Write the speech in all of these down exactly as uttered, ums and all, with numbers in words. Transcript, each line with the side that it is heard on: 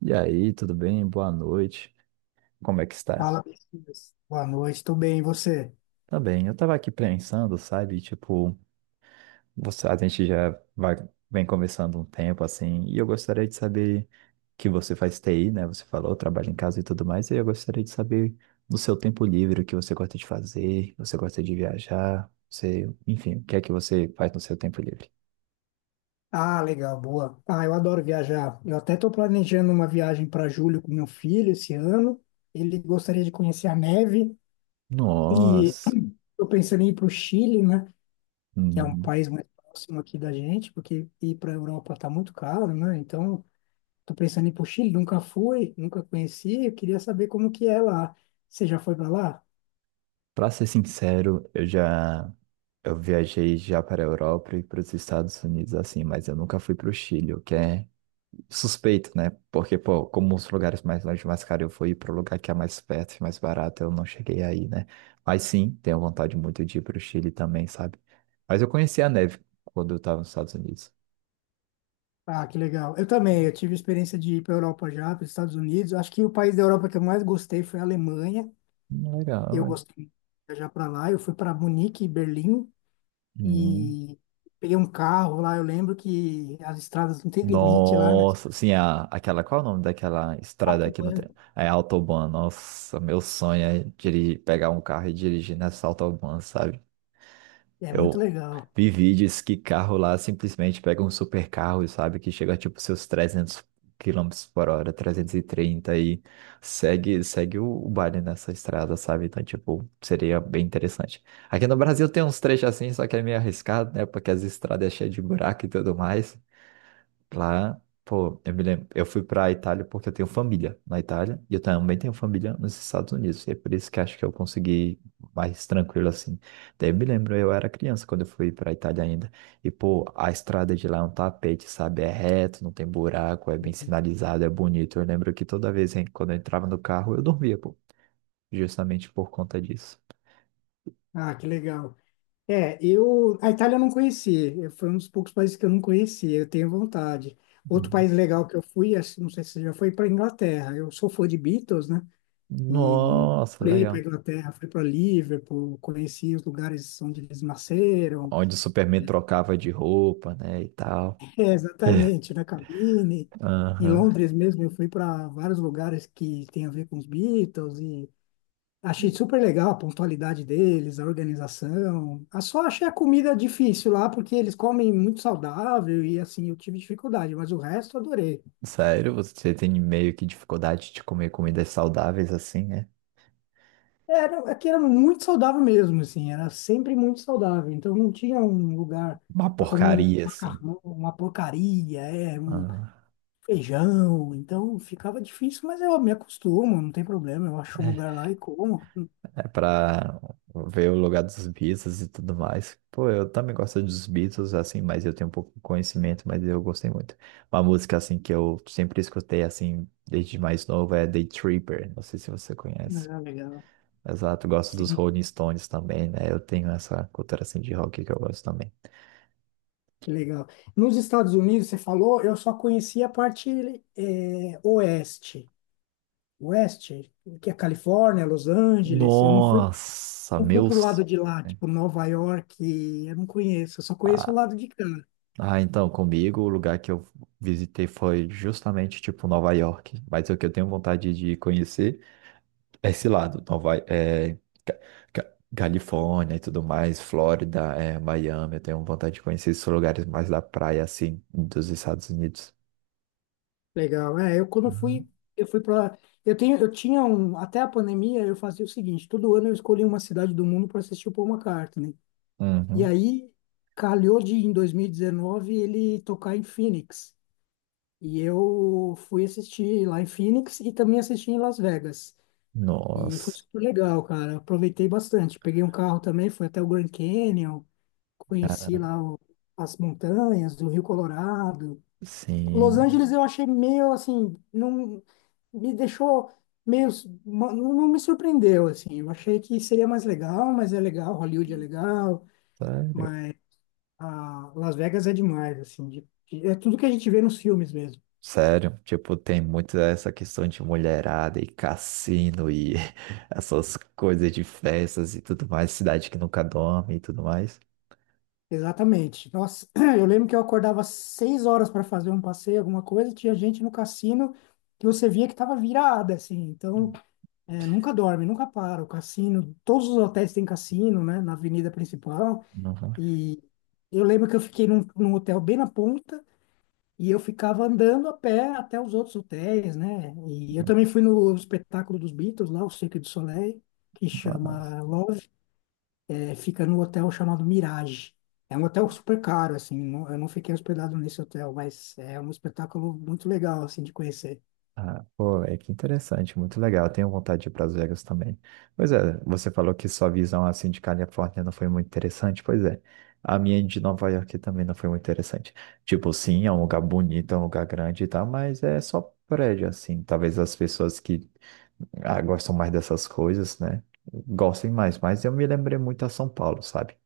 right: E aí, tudo bem? Boa noite. Como é que está?
left: Fala, Messias. Boa noite, tudo bem, e você?
right: Tá bem. Eu tava aqui pensando, sabe? Tipo, você, a gente já vai, vem conversando um tempo assim, e eu gostaria de saber que você faz T I, né? Você falou, trabalha em casa e tudo mais, e eu gostaria de saber no seu tempo livre o que você gosta de fazer, você gosta de viajar, você, enfim, o que é que você faz no seu tempo livre?
left: Ah, legal, boa. Ah, eu adoro viajar. Eu até estou planejando uma viagem para julho com meu filho esse ano. Ele gostaria de conhecer a neve e
right: Nossa.
left: estou pensando em ir para o Chile, né? Que é um país mais próximo aqui da gente, porque ir para a Europa está muito caro, né? Então, estou pensando em ir para o Chile. Nunca fui, nunca conheci. Eu queria saber como que é lá. Você já foi para lá?
right: Pra ser sincero, eu já eu viajei já para a Europa e para os Estados Unidos assim, mas eu nunca fui para o Chile, o que é suspeito, né? Porque, pô, como os lugares mais longe, mais caro eu fui para o lugar que é mais perto e mais barato, eu não cheguei aí, né? Mas sim, tenho vontade muito de ir para o Chile também, sabe? Mas eu conheci a neve quando eu estava nos Estados Unidos.
left: Ah, que legal. Eu também, eu tive experiência de ir para a Europa já, para os Estados Unidos. Acho que o país da Europa que eu mais gostei foi a Alemanha.
right: Hum, Legal,
left: Eu
right: ué.
left: gostei de viajar para lá. Eu fui para Munique e Berlim
right: Hum.
left: e peguei um carro lá. Eu lembro que as estradas não têm limite lá, né?
right: Nossa, sim, a, aquela, qual é o nome daquela estrada aqui no
left: Autobahn.
right: tempo? É Autobahn, nossa, meu sonho é dirigir, pegar um carro e dirigir nessa Autobahn, sabe?
left: É muito
right: Eu
left: legal.
right: vi vídeos que carro lá simplesmente pega um super carro, sabe? Que chega tipo seus trezentos quilômetros por hora, trezentos e trinta e trinta e segue, segue o, o baile nessa estrada, sabe? Então, tipo, seria bem interessante. Aqui no Brasil tem uns trechos assim, só que é meio arriscado, né? Porque as estradas é cheias de buraco e tudo mais. Lá, pô, eu me lembro, eu fui pra Itália porque eu tenho família na Itália e eu também tenho família nos Estados Unidos. E é por isso que acho que eu consegui mais tranquilo assim. Daí eu me lembro, eu era criança quando eu fui pra Itália ainda. E, pô, a estrada de lá é um tapete, sabe? É reto, não tem buraco, é bem sinalizado, é bonito. Eu lembro que toda vez, hein, quando eu entrava no carro, eu dormia, pô, justamente por conta disso.
left: Ah, que legal. É, eu a Itália eu não conheci. Eu- Foi um dos poucos países que eu não conheci. Eu tenho vontade. Outro
right: Uhum.
left: país legal que eu fui, acho- não sei se você já foi, para Inglaterra. Eu sou fã de Beatles, né? E
right: Nossa,
left: fui para
right: legal.
left: Inglaterra, fui para Liverpool, conheci os lugares onde eles nasceram.
right: Onde o Superman trocava de roupa, né, e tal.
left: É, exatamente, na cabine. Em
right: Aham.
left: Londres mesmo, eu fui para vários lugares que tem a ver com os Beatles e achei super legal a pontualidade deles, a organização. Ah, só achei a comida difícil lá, porque eles comem muito saudável e assim, eu tive dificuldade, mas o resto eu adorei.
right: Sério, você tem meio que dificuldade de comer comidas saudáveis assim, né?
left: Era, aqui era muito saudável mesmo, assim, era sempre muito saudável. Então não tinha um lugar
right: Uma
left: para comer um
right: porcaria assim.
left: macarrão, uma porcaria, é, um
right: Ah,
left: feijão. Então ficava difícil, mas eu me acostumo, não tem problema. Eu acho um
right: é
left: lugar lá e como.
right: é pra ver o lugar dos Beatles e tudo mais. Pô, eu também gosto dos Beatles assim, mas eu tenho um pouco de conhecimento, mas eu gostei muito. Uma música assim que eu sempre escutei assim desde mais novo é The Tripper. Não sei se você conhece.
left: Ah, legal.
right: Exato, gosto dos
left: Sim,
right: Rolling Stones também, né? Eu tenho essa cultura assim de rock que eu gosto também.
left: que legal. Nos Estados Unidos, você falou, eu só conhecia a parte é, oeste. West, que é Califórnia, Los Angeles. Eu não fui,
right: Nossa,
left: não fui pro
right: meus.
left: lado de lá,
right: Né?
left: tipo Nova York, eu não conheço, eu só conheço o
right: Ah,
left: lado de cá.
right: ah, então, comigo, o lugar que eu visitei foi justamente, tipo, Nova York. Mas o que eu tenho vontade de conhecer é esse lado, Nova, é, Ca- Ca- Califórnia e tudo mais, Flórida, é, Miami. Eu tenho vontade de conhecer esses lugares mais da praia, assim, dos Estados Unidos.
left: Legal. É, eu quando
right: Uhum.
left: fui, eu fui para eu tenho, eu tinha um, até a pandemia eu fazia o seguinte, todo ano eu escolhia uma cidade do mundo para assistir o Paul McCartney. E
right: Uhum.
left: aí calhou de em dois mil e dezenove ele tocar em Phoenix. E eu fui assistir lá em Phoenix e também assisti em Las Vegas. E foi
right: Nossa,
left: super legal, cara. Aproveitei bastante. Peguei um carro também, fui até o Grand Canyon, conheci
right: cara,
left: lá o- as montanhas do Rio Colorado. Los
right: sim.
left: Angeles eu achei meio assim, não me deixou meio, ma- não não me surpreendeu assim. Eu achei que seria mais legal, mas é legal, Hollywood é legal,
right: Sério.
left: mas a Las Vegas é demais assim. de- de- É tudo que a gente vê nos filmes mesmo.
right: Sério, tipo, tem muito essa questão de mulherada e cassino e essas coisas de festas e tudo mais, cidade que nunca dorme e tudo mais.
left: Exatamente. Nossa, eu lembro que eu acordava às seis horas para fazer um passeio, alguma coisa, tinha gente no cassino que você via que estava virada, assim. Então, é, nunca dorme, nunca para. O cassino, todos os hotéis têm cassino, né, na avenida principal.
right: Não, não,
left: E eu lembro que eu fiquei num, num hotel bem na ponta e eu ficava andando a pé até os outros hotéis, né? E eu também fui no espetáculo dos Beatles lá, o Cirque du Soleil, que
right: mas-
left: chama é, fica no hotel chamado Mirage. É um hotel super caro, assim, não- eu não fiquei hospedado nesse hotel, mas é um espetáculo muito legal, assim, de conhecer.
right: ah, pô, é que interessante, muito legal. Eu tenho vontade de ir para Las Vegas também. Pois é, você falou que sua visão assim de Califórnia não foi muito interessante. Pois é, a minha de Nova York também não foi muito interessante. Tipo, sim, é um lugar bonito, é um lugar grande e tal, mas é só prédio assim. Talvez as pessoas que ah, gostam mais dessas coisas, né? Gostem mais, mas eu me lembrei muito a São Paulo, sabe?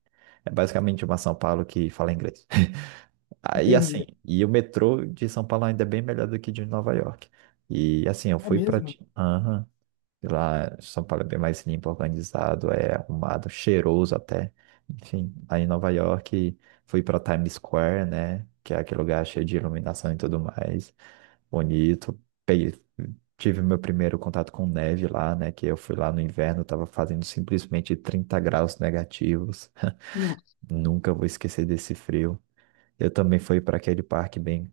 right: É basicamente uma São Paulo que fala inglês. Aí assim,
left: Entendi.
right: e o metrô de São Paulo ainda é bem melhor do que de Nova York. E assim, eu
left: É
right: fui para
left: mesmo?
right: lá, São Paulo é bem mais limpo, organizado, é arrumado, cheiroso até. Enfim, aí em Nova York fui para Times Square, né? Que é aquele lugar cheio de iluminação e tudo mais. Bonito. Peguei- tive meu primeiro contato com neve lá, né? Que eu fui lá no inverno, tava fazendo simplesmente trinta graus negativos.
left: Nossa,
right: Nunca vou esquecer desse frio. Eu também fui para aquele parque bem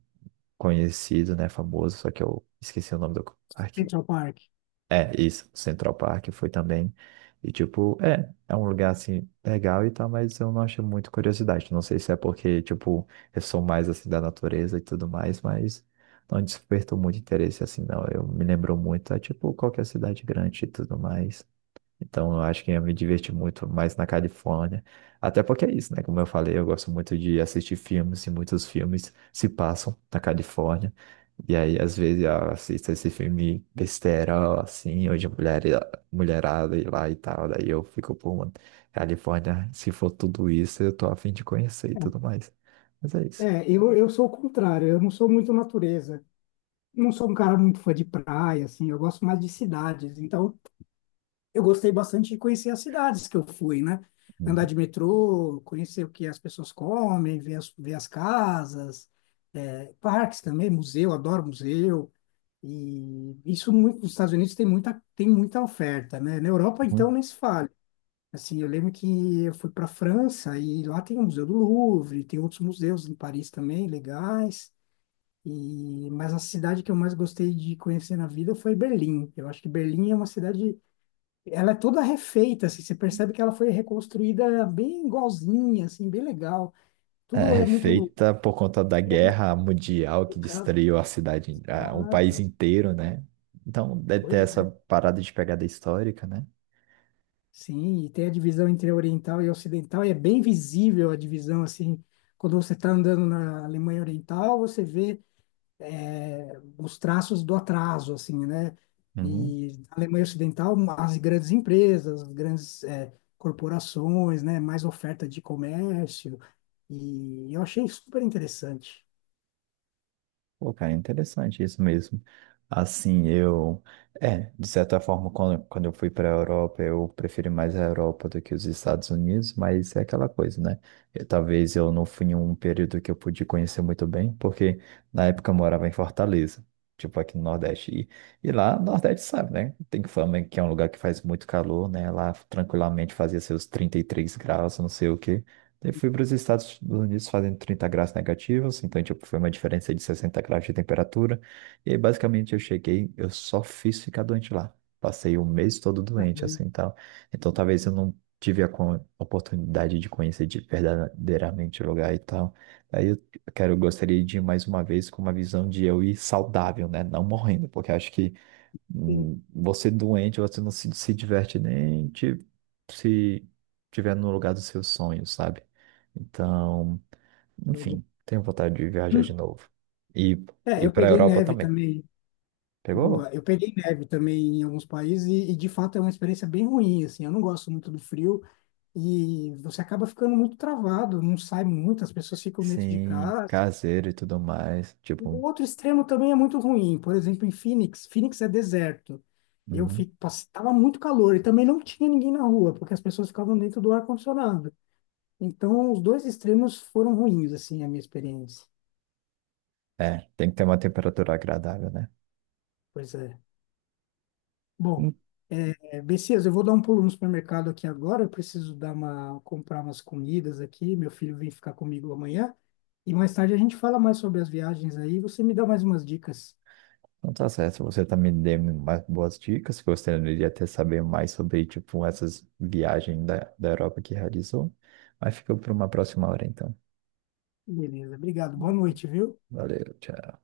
right: conhecido, né? Famoso, só que eu esqueci o nome do parque.
left: Central Park.
right: É, isso, Central Park foi também. E tipo, é, é um lugar assim legal e tal, mas eu não acho muito curiosidade. Não sei se é porque, tipo, eu sou mais assim da natureza e tudo mais, mas não despertou muito interesse assim, não. Eu me lembro muito, é tipo qualquer cidade grande e tudo mais. Então, eu acho que ia me divertir muito mais na Califórnia. Até porque é isso, né? Como eu falei, eu gosto muito de assistir filmes e muitos filmes se passam na Califórnia. E aí, às vezes, eu assisto esse filme besteira, assim, ou de mulher, mulherada e lá e tal. Daí eu fico, pô, mano, Califórnia, se for tudo isso, eu tô a fim de conhecer e tudo mais. Mas é
left: É,
right: isso.
left: é, eu, eu sou o contrário, eu não sou muito natureza. Não sou um cara muito fã de praia, assim, eu gosto mais de cidades. Então, eu gostei bastante de conhecer as cidades que eu fui, né? Andar de metrô, conhecer o que as pessoas comem, ver as, ver as casas, é, parques também, museu, adoro museu. E isso muito, nos Estados Unidos tem muita, tem muita oferta, né? Na Europa, então,
right: Uhum.
left: nem se fala. Assim, eu lembro que eu fui para a França e lá tem o Museu do Louvre, tem outros museus em Paris também legais. E, mas a cidade que eu mais gostei de conhecer na vida foi Berlim. Eu acho que Berlim é uma cidade, ela é toda refeita, assim, você percebe que ela foi reconstruída bem igualzinha, assim, bem legal. Tudo é
right: É
left: muito...
right: feita por conta da guerra mundial que destruiu a cidade, a- o país
left: Exato,
right: inteiro, né? Então, deve ter
left: pois
right: essa
left: é.
right: parada de pegada histórica, né?
left: Sim, e tem a divisão entre oriental e ocidental, e é bem visível a divisão, assim, quando você está andando na Alemanha Oriental, você vê eh, os traços do atraso, assim, né?
right: Uhum.
left: E na Alemanha Ocidental, as grandes empresas, as grandes eh, corporações, né? Mais oferta de comércio, e eu achei super interessante.
right: Pô, cara, interessante isso mesmo. Assim, eu. É, de certa forma, quando, quando eu fui para a Europa, eu preferi mais a Europa do que os Estados Unidos, mas é aquela coisa, né? Eu- talvez eu não fui em um período que eu pude conhecer muito bem, porque na época eu morava em Fortaleza, tipo aqui no Nordeste. E, e lá, no Nordeste, sabe, né? Tem fama que é um lugar que faz muito calor, né? Lá tranquilamente fazia seus trinta e três graus, não sei o quê. Eu fui para os Estados Unidos fazendo trinta graus negativos, então tipo, foi uma diferença de sessenta graus de temperatura. E aí, basicamente eu cheguei, eu só fiz ficar doente lá. Passei o mês todo doente,
left: Eu-
right: assim, e tal. Então talvez eu não tive a co- oportunidade de conhecer de verdadeiramente o lugar e tal. Aí eu quero, gostaria de ir mais uma vez com uma visão de eu ir saudável, né? Não morrendo, porque acho que
left: eu-
right: hum, você doente, você não se, se diverte nem te- se tiver no lugar dos seus sonhos, sabe? Então, enfim, tenho vontade de viajar de novo. E,
left: É,
right: e
left: eu
right: para a
left: peguei
right: Europa
left: neve
right: também.
left: também. Boa,
right: Pegou?
left: eu peguei neve também em alguns países e, e, de fato é uma experiência bem ruim, assim, eu não gosto muito do frio e você acaba ficando muito travado, não sai muito, as pessoas ficam dentro de
right: Sim,
left: casa.
right: caseiro e tudo mais. Tipo,
left: O outro extremo também é muito ruim, por exemplo, em Phoenix, Phoenix é deserto, eu
right: uhum.
left: fico, pass- tava muito calor e também não tinha ninguém na rua, porque as pessoas ficavam dentro do ar-condicionado, então os dois extremos foram ruins, assim, a minha experiência,
right: É, tem que ter uma temperatura agradável, né?
left: pois é. Bom,
right: Então
left: é, Bessias, eu vou dar um pulo no supermercado aqui agora. Eu preciso dar uma, comprar umas comidas aqui. Meu filho vem ficar comigo amanhã. E mais tarde a gente fala mais sobre as viagens aí. Você me dá mais umas dicas.
right: tá certo. Você também deu mais boas dicas. Gostaria de até saber mais sobre, tipo, essas viagens da, da Europa que realizou. Mas fica para uma próxima hora, então.
left: Beleza, obrigado. Boa noite, viu?
right: Valeu, tchau.